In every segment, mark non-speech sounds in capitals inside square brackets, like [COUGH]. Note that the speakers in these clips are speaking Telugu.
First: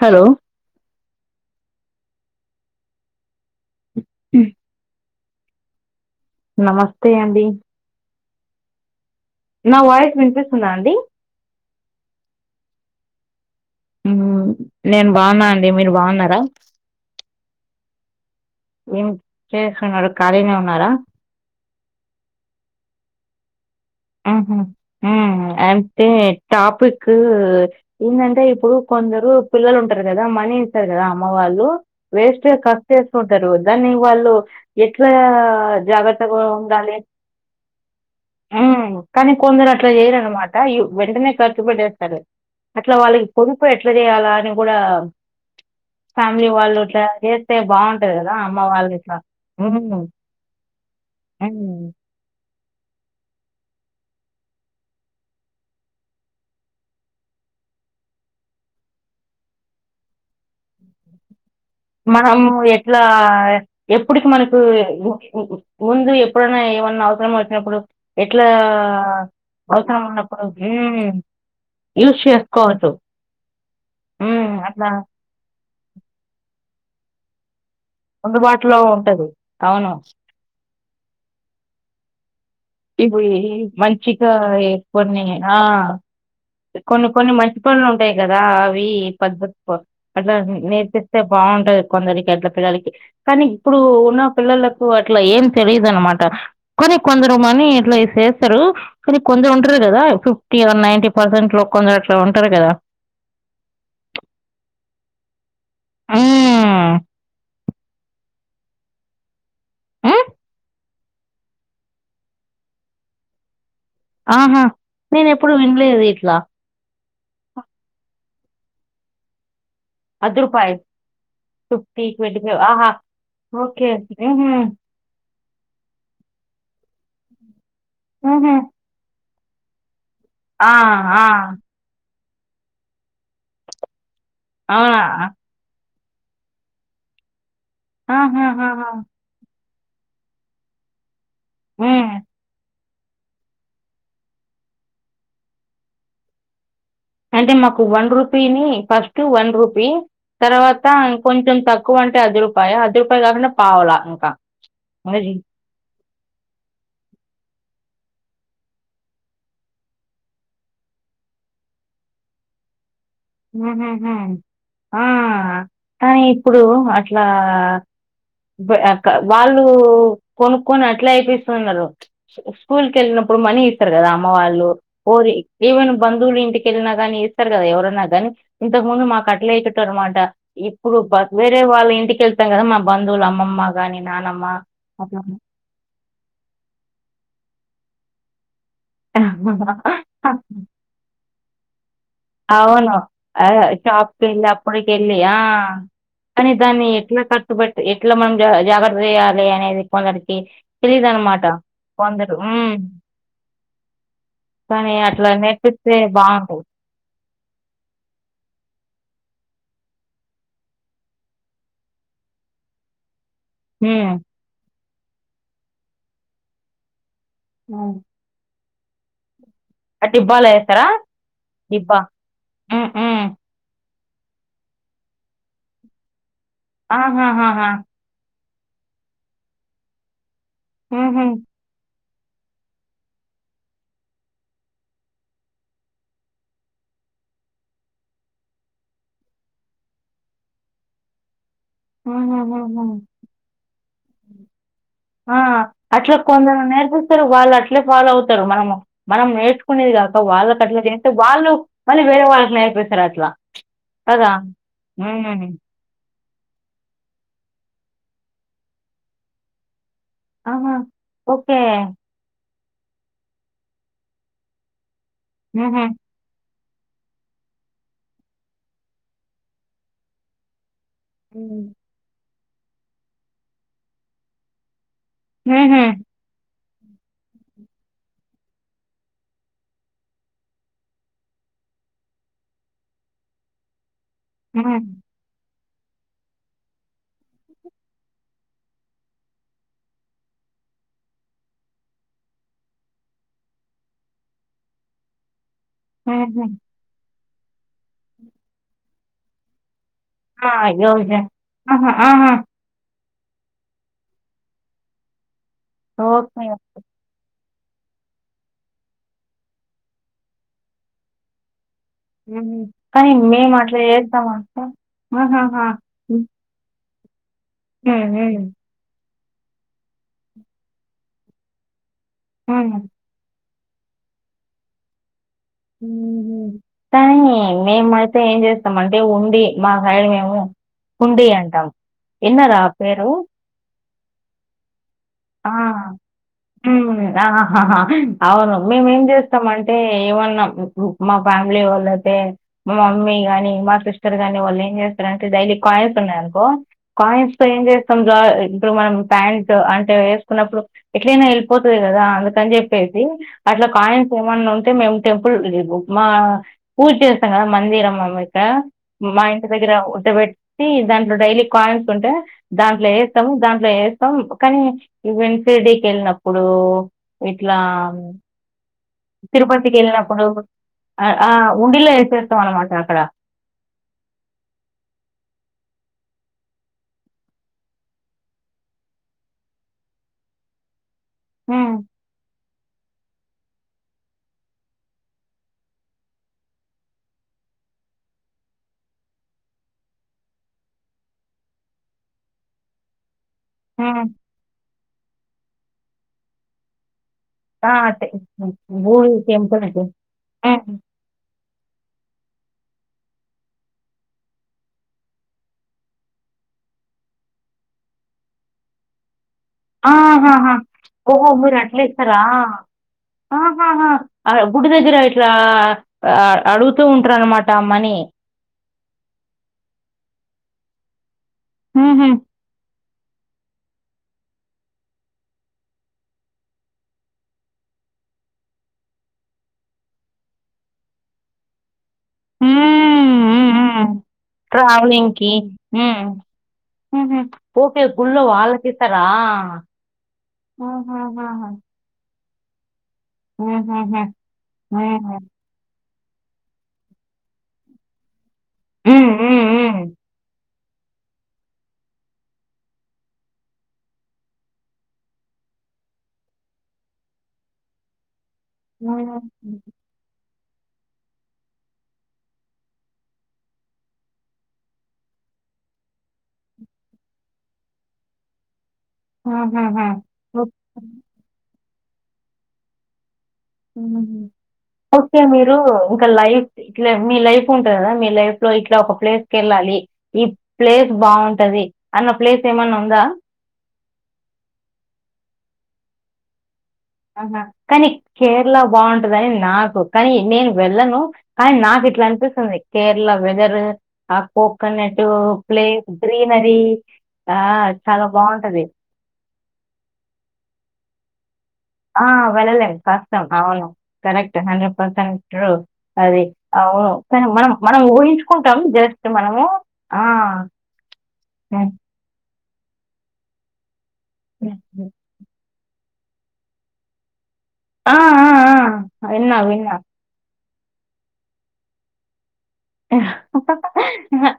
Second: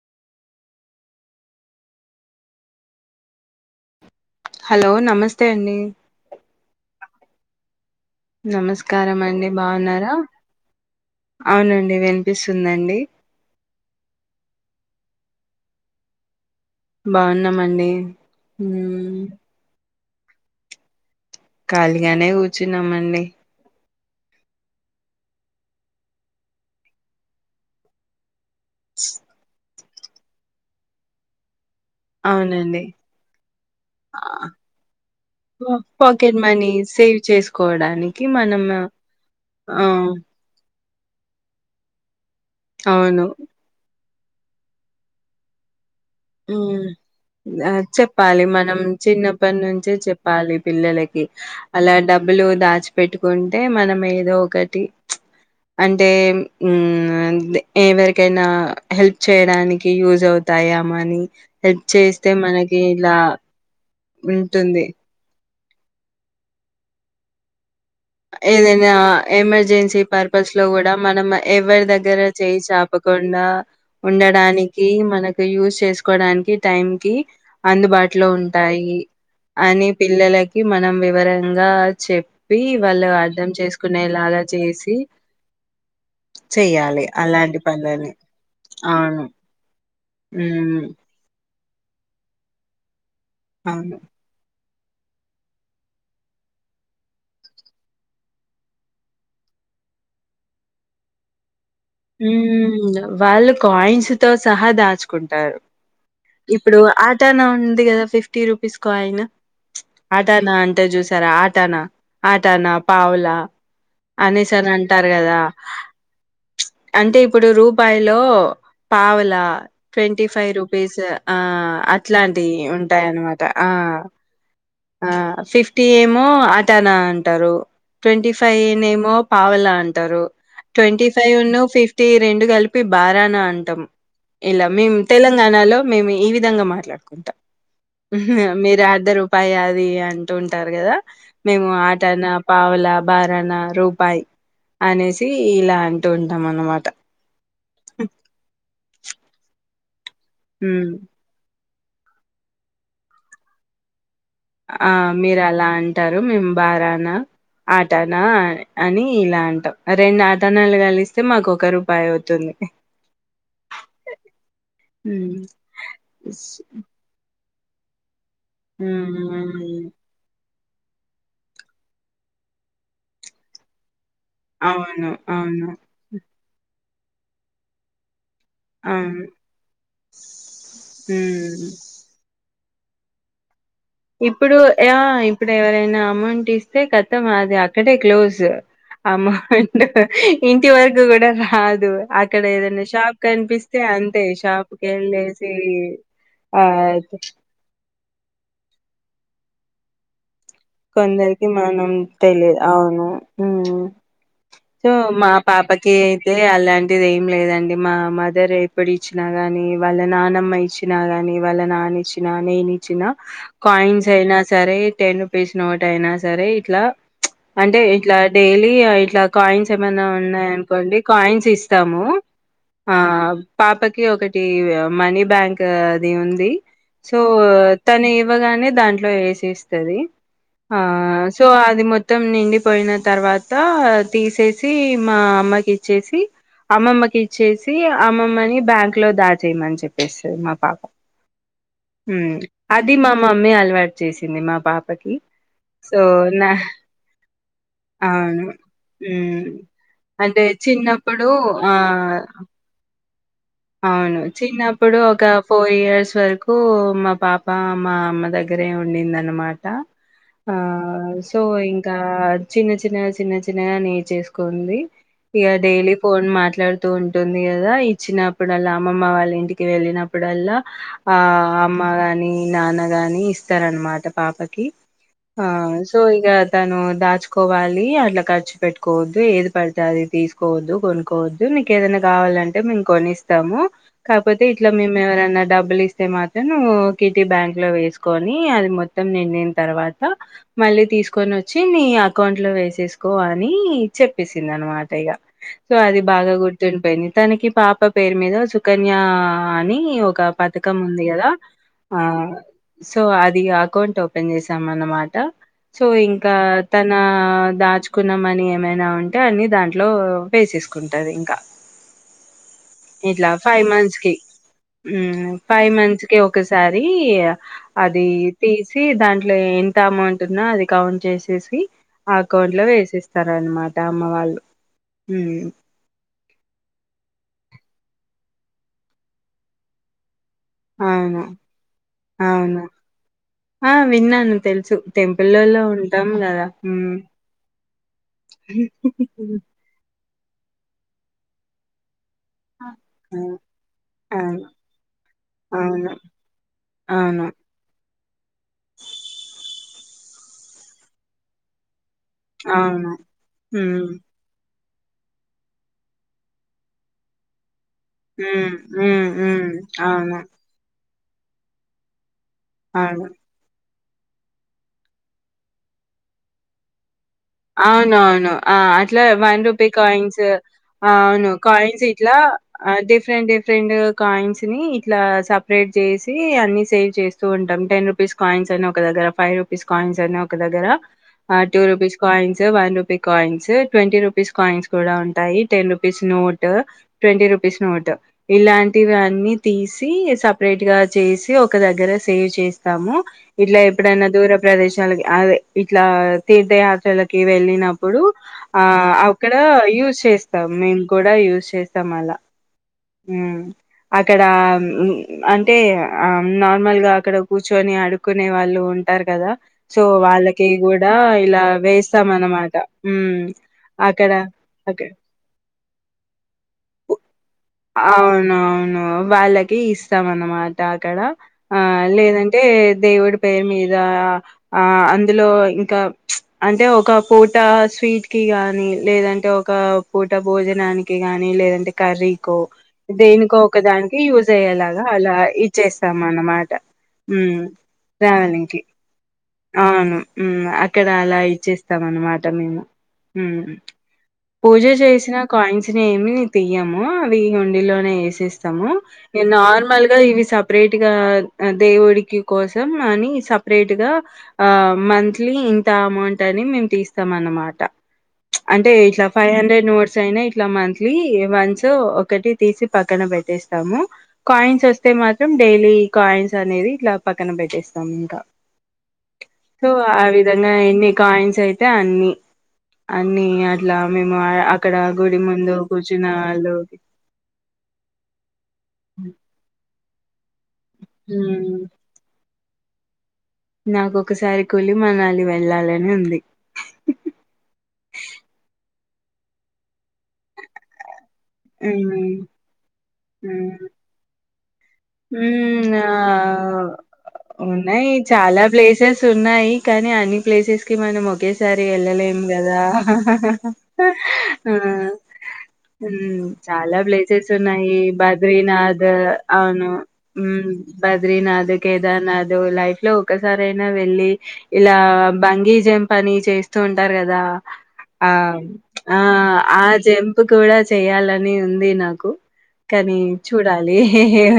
హలో హలో నమస్ తే అండి నమస్తే అండి నమస్కా కారం అండి నా బావున్నారా వాయిస్ వినిపిస్తుందా అండి అవునం ది విన్పిస్తుందండి ఉమ్ నేను బావున్నా అండి మీరు బావున్నారా బావున్నాం అండి ఏం చేస్తున్నారు ఖాళీనే ఉన్నారా ఖాళీగానే కూర్చున్నాం అండి ఆ ఆ అంతే టాపిిక్ ఏందంటే ఇప్పుడు కొందరు పిల్లలు ఉం ారు కదా మనీ ఇస్తారు కదా అమ్మ వాళ్ళు వేస్ట్ కట్ అవునండి చేసుకుంటారు దాన్ని వాళ్ళు ఆహ్, ఎట్లా పా పాకెట్ జాగ్రత్తగా మనీ ఉండాలి సేవ్ చేసుకోవడానికి హా మనం కానీ కొందరు ఆ అట్లా చేయరునమాట అ వెంటనే ఖర్చు పెడేస్తారు అట్లా వాళ్ళకి అవును పొనిపోయట్లా చేయాల అని కూడా ఫ్యామిలీ హా వాళ్ళు ఇట్లా చేస్తే హా బాగుంటది కదా చెప్పాలి అమ్మ మనం వాళ్ళు ఇట్లా చిన్నప్పటి ఉమ్ నుంచే చెప్పాలి పిల్లలకి ఉమ్ అలా డబ్బులు దాచ పెట్టుకుంటే మనం ఏదో ఒకటి చ్ అంటే హా అంటే ఎవరికైనా హెల్ప్ చేయడానికి యూస్ అవుతాయా మని మనము ఎట్లా ఎప్పుటికి మనకు ఉంటుంది. ముందు ఎప్పుడైనా ఏమన్నా అవసరం వచ్చినప్పుడు ఎట్లా ఏదైనా ఎమర్జెన్సీ అవసరం ఉన్నప్పుడు పర్పస్ లో కూడా ఉమ్ మనం ఎవరి యూస్ దగ్గర చేయి చేసుకోవచ్చు చాపకుండా ఉమ్ ఉండడానికి అట్లా మనకు యూజ్ చేసుకోవడానికి టైం కి అందుబాటులో అందుబాటులో ఉంటాయి ఉంటది అని అవును పిల్లలకి మనం వివరంగా చెప్ పి ఇవి మంచిగా చేసి, ఏర్కొని ఆ చెయ్యాలి కొన్ని కొన్ని అలాంటి మంచి పనులు పనులని. ఉంటాయి కదా అవి అవును. పద్ధతి కో అట్లా హ్మ్. నేర్పిస్తే బాగుం కొందరికి ఎట్ల పిల్లలకి కానీ ఇప్పుడు అవును. ఉన్న పిల్లల అట్లా ఏం తెలిదు అనమాట కొనీ కొందరు మని ఇట్లాస్తారు కానీ కొందరు ఉంటారు కదా ఫిఫ్టీ వన్ నైటీ పర్సెట్ లో కొందరు అట్లా ఉ ఉంటారు కదా ఉ వాళ్ళు కాయిన్స్ తో సహా దాచుకుంటారు ఇప్పుడు మ్మ్ ఆటానా ఉంది కదా ఫిఫ్టీ రూపీస్ కాయిన్ మ్మ్ ఆటానా అంటే చూసారా ఆటానా ఆటానా పావులా ఆహా నేను ఎప్పుడు వినలేదు ఇట్లా అంటే ఇప్పుడు రూపాయిలో పావలా ట్వంటీ అది ఫైవ్ రూపాయి రూపీస్ ఆ ఫిఫ్టీ ట్వంటీ అట్లాంటివి ఫైవ్ ఆహా ఉంటాయ అన్నమాట ఆ ఓకే మ్మ్హ్మ్, ఆ ఫిఫ్టీ ఏమో అటనా అంటారు ట్వంటీ ఫైవ్ మ్మ్హ్మ్. ఏ నేమో పావలా అంటారు ఆ ఆ ఫిఫ్టీ రెండూ కలిపి బారానా అంటాం ఇలా మీం అవునా తెలంగాణా లో మేం ఈ విధంగా మాట్లాడుకుంటా మీరు ఆహాహాహా. అర్ధ రూపాయా ది అంటుంటారు కదా మేము మ్మ్. ఆటనా పావలా బారానా రూపాయి అనేసి ఇలా అంటూ ఉం టాం అన్నమాట అంటే మాకు వన్ రూపీని ఫస్ట్ వన్ రూ పీ తరవాత హ్మ్. ఇంకొంచెం త క్కువ అంటే అర్ధ రూపాయ అర్ధ రూపాయ కాకుండా పావలా ఇంక ఆ మీరు అలా అంటారు మే బారానా అర్ టనా అని ఇలా అంటాం రెండు ఆటనాలు కలిస్తే మాకు ఒక రూపాయి అవుతుంది హ్మ్. ఆ స్ ఇప్పుడు అట్లా ఆ బ్ అక్ వాళ్ళు హ్మ్. కొను కొని అట్ల అయిపిస్తున్నరు స్కూల్ కి ఎళ్ళినప్పుడు మనీ ఇస్తరు కదా మ్మ వాళ్ళు అవును. కోరి అవును. ఈవెన్ బంధువులు ఇంటికెళ్ళినా గానీ ఇస్తరు కదా ఎవరన్నా సరే ఇంతకుముందు అవును. మాకు అట్లే ఇచ్చేటోళ్లు అన్నమాట ఇప్పుడు వేరే హ్మ్. వాళ్ళ ఇంటికి వెళ్ తాకద మా బంధువులు అమ్మమ్మ గానీ, నానమ్మ ఇప్పుడు యా అట్లా ఇప్పుడు ఎవరైనా అమౌంట్ ఇస్తే కతం అది అక్కడే క్లోజ్ [UNINTELLIGIBLE] ఇంటి వరకు కూడా రాదు అక్కడ ఏదైనా ఆవును షాప్ ఆ కనిపిస్తే షాప్ అంతే కెళ్ళి షాప్ అప్పుడి కెళ్ళి ఆ కెళ్ళేసి కానీ ఆ దాన్ని ఎట్ల ఖర్చు పెట్టి ఎట్ల మనం జా జాగర్ వేయాలి అనేది కొందరికి తెలీదనమాట. కొందరికి మనం కొందరు తెలిదు హ్మ్. అవును ఉమ్ సో కానీ అట్లా మా పాపకి నేర్పిస్తే అయితే బావుంటది. అలాంటిది లేదండి మా మదర్ ఎప్పుడు ఇచ్చినా గానీ, వాళ్ళ నానమ్మ ఇచ్చినా గాని, వాళ్ళ నాన్న ఇచ్చిన గాని, నేను ఇచ్చినా హ్మ్. కాయిన్స్ అయినా సరే టెను వేసినోటి అయినా సరే ఇట్లా ప్చ్ అంటే అవును. ఇట్లా డైలీ ఇయ ఇట్లాత్ కాయిన్స్ ఆ ఏమన్నా డిబ్బాలో ఏస్తారా? ఉన్నాయనుకోండి కాయిన్స్ డిబ్బా. ఇస్తాము హ్మ్. ఆ హ్మ్. పాపకు ఇ ఒకటి మనీ బ్యాంక్ అది ఉంది సో ఆహాహాహా! తనఏం ఇవ్వగానే దాంట్లో వేసి ఇస్తది. ఆ హుహు. సో అది మోత్ మొత్తం నిండిపోయిన తర్వాత తీసేసి మా అమ్మకి ఇచ్చేసి అమ్మమ్మకి ఇచ్చేసి అమ్మమ్మని బ్యాంక్ లో దాచేయమని చెప్పేసింది మా పాప హ్మ్ హుహుహుహు. అది మా మమ్మీ అలవాటు చేసింది. మా పాపకి ఆ సో అట్లా నా కొందరు నేర్పిస్తారు. వాళ్ళు అట్లే ఫాలో అవుతారు. అవును మనం మనం మ్ నేర్చుకునేదిగాక అంటే వాళ్ళకి అట్లే చేస్తే చిన్నప్పుడు వాళ్ళు మళ్ళీ ఆ వేరే వాళ్ళకి నేర్పిస్ రాట్ల అవును చిన్నప్పుడు ఒక ఫోర్ ఇయర్స్ వరకు కు మా పాప మా అమ్మ దగ్గరే ఉండింది అనమాట ఆ ఆహా! So okay. ఇంకాత్ చిన్న చిన్నగా చిన్న చిన్నగా నేరుచేసుకోంది. ఇగ హుహు. డైలీ ఫోన్ మాట్లాడు తు ఉంటుంది కదా ఈ చిన అప్పుడల్లా అమ్మమ్మ వాళ్ళ ఇంటికి వెళ్ళినప్పుడల్లా ఆ హ్మ్. అమ్మగాని నాన్నగాని ఇస్తారన్నమాట పాపకి ఆ హుహు. సో ఈగత్ తను దాచుకోవాలి అట్లా ఖర్చు పెట్టుకోవద్దు. ఏది పడుతే అది తీసుకోవద్దు కొనుక్కోవద్దు. నీకు ఏదైనా కావాలంటే మేము కొనిస్తా తాము కాపోతే ఇట్లా హ్మ్. మేము ఎవరు అన్న డబ్బు డబ్బులు ఇస్తే మాత్రం నువ్వు కిట్టి బ్యాంక్ లో వేసుకొని అది మొత్తం నిండిన తర్వాత మళ్ళీ తీసుకొని వచ్చి నీ అకౌంట్ లో వేసేసుకో అని చెప్పేసింది. అనమాట ఇగ సో అది బాగా హుహు. గుర్తుండిపోయింది. తనకి పాపపు పేరు మీద సుకన్య అని ఒక ఆ! పథకం ఉంది. యోజ కదా ఆహా! ఆ ఆహా! సో అది అకౌంట్ ఓపెన్ చేసాం. అన్నమాట సో ఇంకా ఓకే. తన దాచుకున్నాంమని ఏమైనా ఉంటే అన్ని దాంట్లో వేసేసుకుంటారు. ఇంకా కానీ ఇట్లా మేము ఫైవ్ అట్లా మంత్స్‌కి చేతమా అక్క అహహ రి అ అది తీసి దాన్ ఇట్లా ఎంత అమౌంట్ ఉన్నా అది కౌంట్ చేసేసి ఆ అకౌంట్ లో హ్మ్. వేసిస్తార అనమా ట్ట అమ్మ వాళ్ళు మ్మ్ హ్మ్ హు కానీ మేము అయితే ఏం చేస్తాం అంటే ఉండి మా సైడ్ మేము అవును. కుండి అంటాం ఎన్నర అవును. ఆ పేరు ఆ విన్నాను తెలుసు ఆ టెంపుల్లలో ఉంటాం కదా హ్మ్ ఆ అవును మేమేం చేస్తాం అంటే ఏమన్నా గూక్ మా ఫ్యామిలీ వాళ్ళ తే మా మమ్మీ హ్మ్ గాని మా సిస్టర్ గాని అవును వాళ్ళు ఏం చేస్తారంటె డైలీ అవును కాయిన్స్ ఉన్నాయ అనుకో అవును కాయిన్స్ తో ఏం చేస్ సంజాయ్ ఇప్పుడు మనం టాయ్స్ ఏ వేసుకున్నప్పుడు ఎట్లైనా వెళ్ళిపోతది కదా అందుకని అవును చెప్పేసి అట్లా హ్మ్ కాయన్స్ ఏమన్నా ఉన్ టె మేము టెంపుల్ లే మా పూజ చేస్తాం కదా మందిరం అనమాట హ్మ్ హ్మ్ మ్మ్ మా హ్మ్ ఇంటి దగ్గర అవును ఉట్టబెట్టి దాన్ ఇప్పుడు డైలీ కాయిన్స్ ఉంటె దాంట్లో అవును వేస్తాము దాంట్లో ఎస్ అ కానీ ఈవెంస్ డీకి వెళ్ళినప్పుడు ఇట్లా అవునవును ఆ అత్ ఇట్లా వన్ రూపీ తిరుపతికి కాయిన్స్, వెళ్ళినప్పుడు అ ఆ అవును ఆ కాయిన్స్ ఉండిలో ఇట్లా వేసేస్తాం అనమాట అక్కడ డిఫరెంట్ డిఫరెంట్ కాయిన్స్ ని ఇట్లా సపరేట్ చేసి అన్ని సేవ్ చేస్తూ ఉంటాం టెన్ రూపీస్ కాయిన్స్ అని ఒక దగ్గర ఫైవ్ రూపీస్ కాయిన్స్ అని ఒక దగ్గర అ టూ హ్మ్, రూపీస్ స్ one rupee coins twenty rupees coins కూడా ఉంటాయి, ten rupees note twenty rupees note ఇలాంటివి అన్ని తీసి, సపరేట్ గా చేసి, ఒక దగ్గర సేవ్ చేస్తాము. ఇట్లా హ్మ్, ఎప్పుడైనా దూర ప్రదేశాల అదే ఇట్లా తీర్థయ చ క ఆ, వెళ్ళినప్పుడు తె- ఆ గుడి అక్కడ టెంపుల్ కి యూస్ చేస్తాం హ్మ్. మేము కూడా యూజ్ చేస్ మల్ల అక్కడ అంటే నార్మల్గా అక్కడ కూర్చొని అడుకునే వాళ్ళు ఉంటారు కదా సో వాళ్ళకి కూడా ఇలా వేస్తాం అట్లేస్తారా అన్నమాట ఉమ్, అక్కడ గుడి అక్కడ దగ్గర ఇట్లా అ అడుగుతూ ఉంటారున్నమాట అవునవును వాళ్ళకి ఇస్తాం అన్నమాట అక్కడ ఆ లేదంటే దేవుడు పేరు మీదా ఆ అందులో ఇంకా అంటే ఒక పూట స్వీట్కి గానీ లేదంటే ఒక పూట భోజనానికి గానీ లేదంటే కర్రీ కో దేనికో ఒక దానికి యూజ్ అయ్యేలాగా ట్రావెలింగ్ అలా కి ఇచ్చేస్తాం హ్మ్, అన్నమాట హ్మ్. మ్ ఓకే గుళ్ళో దానికి వాళ్ళకి ఇస్తారా అవును మ్ అక్కడ అలా ఆహాహాహా. ఇచ్చేస్తామన మాట మేము హ్ హ్మ్, హ్మ్, పూజ హ్మ్. చేసిన కాయిన్స్ ఏమి తీయము అవి ఉండిలోనే ఏసేస్ ము నేన్ నార్మల్గా ఇవి సప్ ప్రేట్గా దేవుడికి కోసం అని సప్రేట్గా ఆ మంత్లీ ఇంత అమౌంట్ అని మేము తీస్తాం అన్నమాట. అంటే ఇట్లా ఫైవ్ హండ్రెడ్ నోట్స్ అయినయి ఇట్ల మంత్లీ వన్స్ ఒకటి తీసి పక్కన పెట్టేస్తాము. కాయిన్స్ వస్తే మాత్రం డైలీ కాయిన్స్ అనేది ఇట్ల పక్కన పెట్టేస్తాము ఇంకా. సో ఆ విధంగా ఎన్ని కాయిన్స్ అయి అన్నీ అ హ్ గుడి ఓకే ముందు మీరు కూర్చున్న ఇంకా లైఫ్ వాళ్ళు ఇట్ మీ లైఫ్ ఉంటంది కదా మీ లైఫ్లో ఇట్లా ఒక ప్లేస్కెళ్ళాలి. ఇ ప్లేస్ బాగుంటది. అన్న ప్లేస్ ఏమన్న ఉందా? నాకొకసారి కులి మనాలి వెళ్ళాలని ఉంది. ఆహా. కానీ కేరళ బాగుంటదని నాకు కానీ నేను వెళ్ళను. కానీ నాకు ఉమ్ ఇట్లలనిపిస్తుంది. కేరళ వెదర్ కోకోనట్ హ్మ్ ప్లేస్ ఆ గ్రీనరీ ఆ ఉన్నయి చాలా బాగుంటది ప్లేసెస్ ఉన్నాయి. కానీ అన్ని ప్లేసెస్కి మనం ఒకే సారి ఆ వెళ్ళలేము కదా వెళ్ళలేం కష్టం అవును కరెక్ట్ ఆ హండ్రెడ్ పర్సెంట్ ట్రూ అది చాలా అవును కానీ ప్లేసెస్ మనం ఉన్నాయి. మనం ఊహించుకుంటాం బద్రీనాథ్ జస్ట్ మనము అవును. ఆ ఉ బద్రీనాథ్ ఉమ్, కేదార్నాథ్ లైఫ్లో ఒకసారైనా వె లె ఇలా ఉమ్. బంగీజం పనీ చేస్తూ ఉంటారు కదా. ఆ ఆ విన్నా ఆ విన్నా జంపు కూడా చెయాలని ఉంది నాకు. కనీ చూడాలి.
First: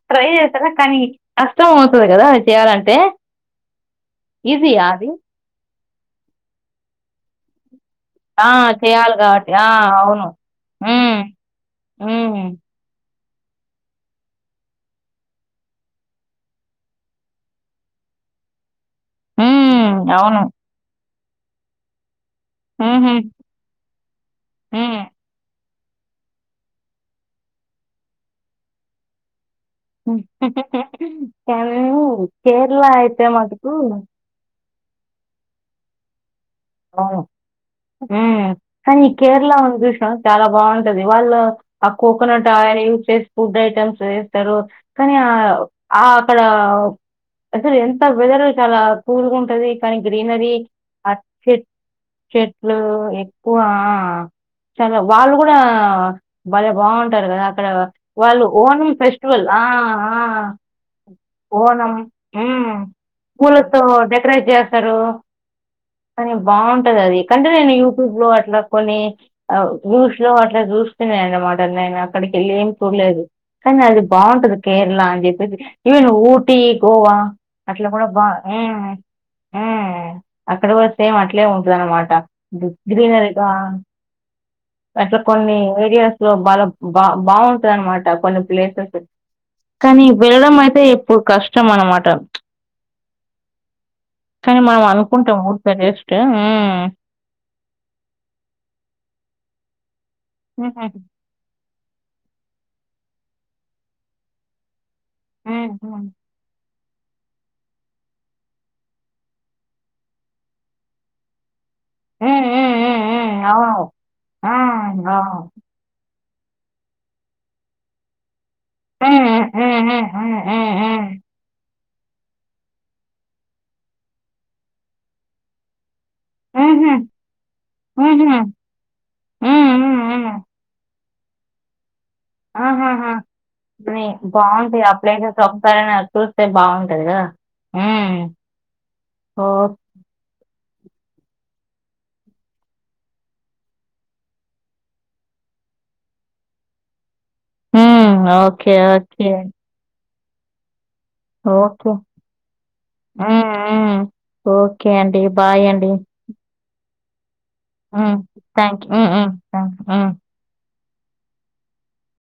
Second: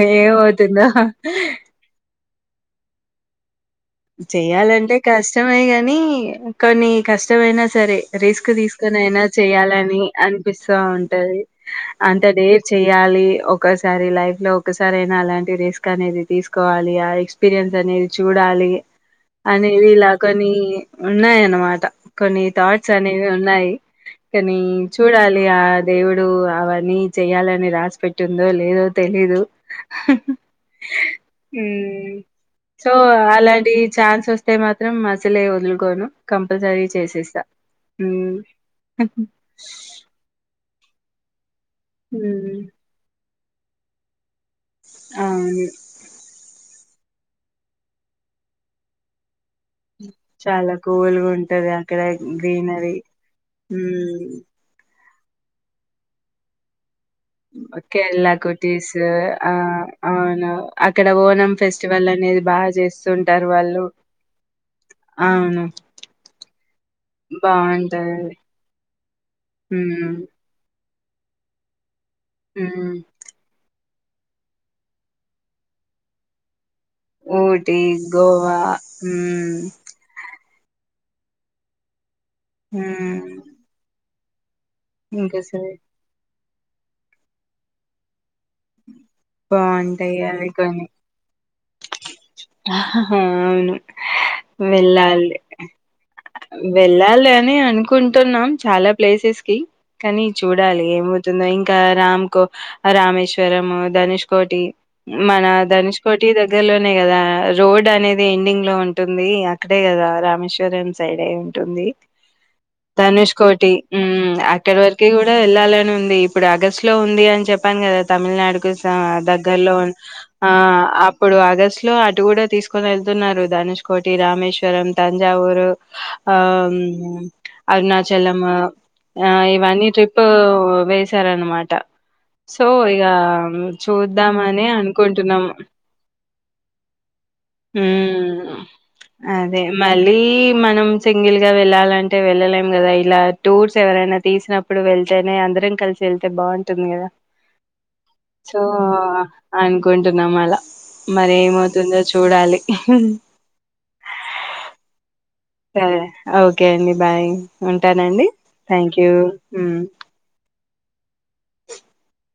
ట్రై చేస్తారా ఏమవుతుందో కానీ కష్టం అవుతది. కదా చేయాలంటే ఈజీ చెయాలంటే అది కష్టమే నీ కొన్ని కష్టమైనా సరే ఆ రిస్క్ తీసుకొని చేయాలి అయినా కాబట్టి ఆ చెయ్యాలని అవును అనిపిస్తా ఉమ్, ఉంటది అంటే ఉమ్, డేర్ చెయ్యాలి ఒకసారి లైఫ్ లో ఒక్కసారి అయినా అలాంటి రిస్క్ అనేది తీసుకోవాలి ఆ ఎక్స్పీరియన్స్ అనేది చూడాలి అనీ ఉమ్, అవును వీలాకొనీ ఉన్నాయన్నమాట కొన్ని థాట్స్ ఉహుం, అనేవి ఉన్నాయి. కానీ ఉమ్. చూడాలి ఆ దేవుడు అవన్నీ చెయాలని రాసి పెట్టిందో లేదో తెలీదు కేరళ అయితే మటు ఈ చాన్స్ ఒస్తే మ త్రం అసలే ఒదులుకోను హ్మ్ కానీ కేరళ ఉంది చూసినవా చాలా బా టది వాళ్ళో ఆ కోకోనట్ మ్మ్ ఆయిల్ యూస్ చేస్ ఫుడ్ ఐటెమ్స్ వేస్తారు కానీ ఆ అవును ఆక్కడా అసలు ఎంత వెదర్ చాలా కూల్ గుం టది కానీ గ్రీనరీ చాలా కూల్గా ఉంటది అక్కడ చెట్లు గ్రీనరీ ఎక్కువా మ్మ్ చ వాళ్ళు కూడా బలే బా కేరళ కుటీస్ ఆ ఆ! అవును అక్కడ ఓనం ఫెస్టివల్ అనేది బాగా చేస్తుంటారు పూలతో వాళ్ళు డెకరేట్ చేస్తారు. అవును కానీ బాగుంటది అది కంటే నేను యూట్యూబ్ లో బాగుంటది అట్లా కొన్నీ మ్మ్ వ్యూస్ లో అట్లా చూస్ [INAUDIBLE] అక్కడికెళ్ళి ఏం మ్మ్ చూడలేదు కానీ అది బాగుంటది కేరళ అని చెప్పేసి ఈవెన్ ఊటీ గోవా ఊటీ అట్లా కూడా బా గోవా ఉమ్ మ్మ్ ఉమ్ అక్కడ కూడా సేమ్ అట్లే ఉంటదన్నమాట మ్మ్ గ్రీనరీగా అట్లా కొన్ని ఇంకోసారి విడియోస్ లో బాగ బా బాగుంటదనమాట కొం ప్లేసెస్ కానీ బాగుంటాయి వెళ్ళడం అయితే ఎప్పుడు కష్టం అనమా ట హా హా అవును కానీ వె మనం అనుకుంటాం ఊరికే జస్ట్ హ్మ్. వెళ్ళాలి అని అనుకుంటున్నాం చాలా ప్లేసెస్ కి కనీ చూడాలి హుహు. ఏమవుతుందో ఇంక్ కా రామ్ కో రామేశ్వరము ధనుష్ కో మన హ్మ్. ధనుష్ హ్మ్. కోటి దగ్గరలో నే కదా ఆ రోడ్ అనేది ఎండింగ్ లో ఉంటుంది అక్కడే కదా రామేశ్వరం సైడే ఉం టుంది ఉమ్, ఉమ్, ఉమ్, ఉమ్, ధనుష్ కోటి అవును ఉమ్ అక్కడ ఉమ్, వరకి కూడా అవును వెళ్ళాలని ఉంది ఇప్పుడు అగస్టు లో ఉంది సా ఉమ్, దగ్గర్లో ఉమ్, ఉంద్ ఉమ్, ఆ ఉమ్, అప్పుడు ఆగస్ట్ లో అగ్ ఇటు కూడ ఆ ఉమ్, ఉమ్, ఉమ్, ఉమ్, ఉమ్, ఉమ్, ఉమ్, సరే అనమాట ఆహ స్తే చూద్దామని అనుకుంటున్నాం. బాగుంటదిగా ఉమ్ అదే ఓ- మళ్ళీ మనం సింగిల్ గా వెళ్ళాలంటే వెళ్ళలేం కదా ఇలా టూర్స్ ఎవరైనా తీసినప్పుడు వెళ్తేనే అందరం కలిసి వెళ్తే బాగుంటుంది కదా ఉమ్, సో ఓకే ఓకే అనుకుంట్ టున్నమల ఓకే మరేమవుతుందో ఉమ్ ఉమ్ ఓకే అండి బాయ్ అండి సరే ఓకే అండి బాయ్ ఉంటానండి థ్యాంక్ థాంక్యూ ఉ యూ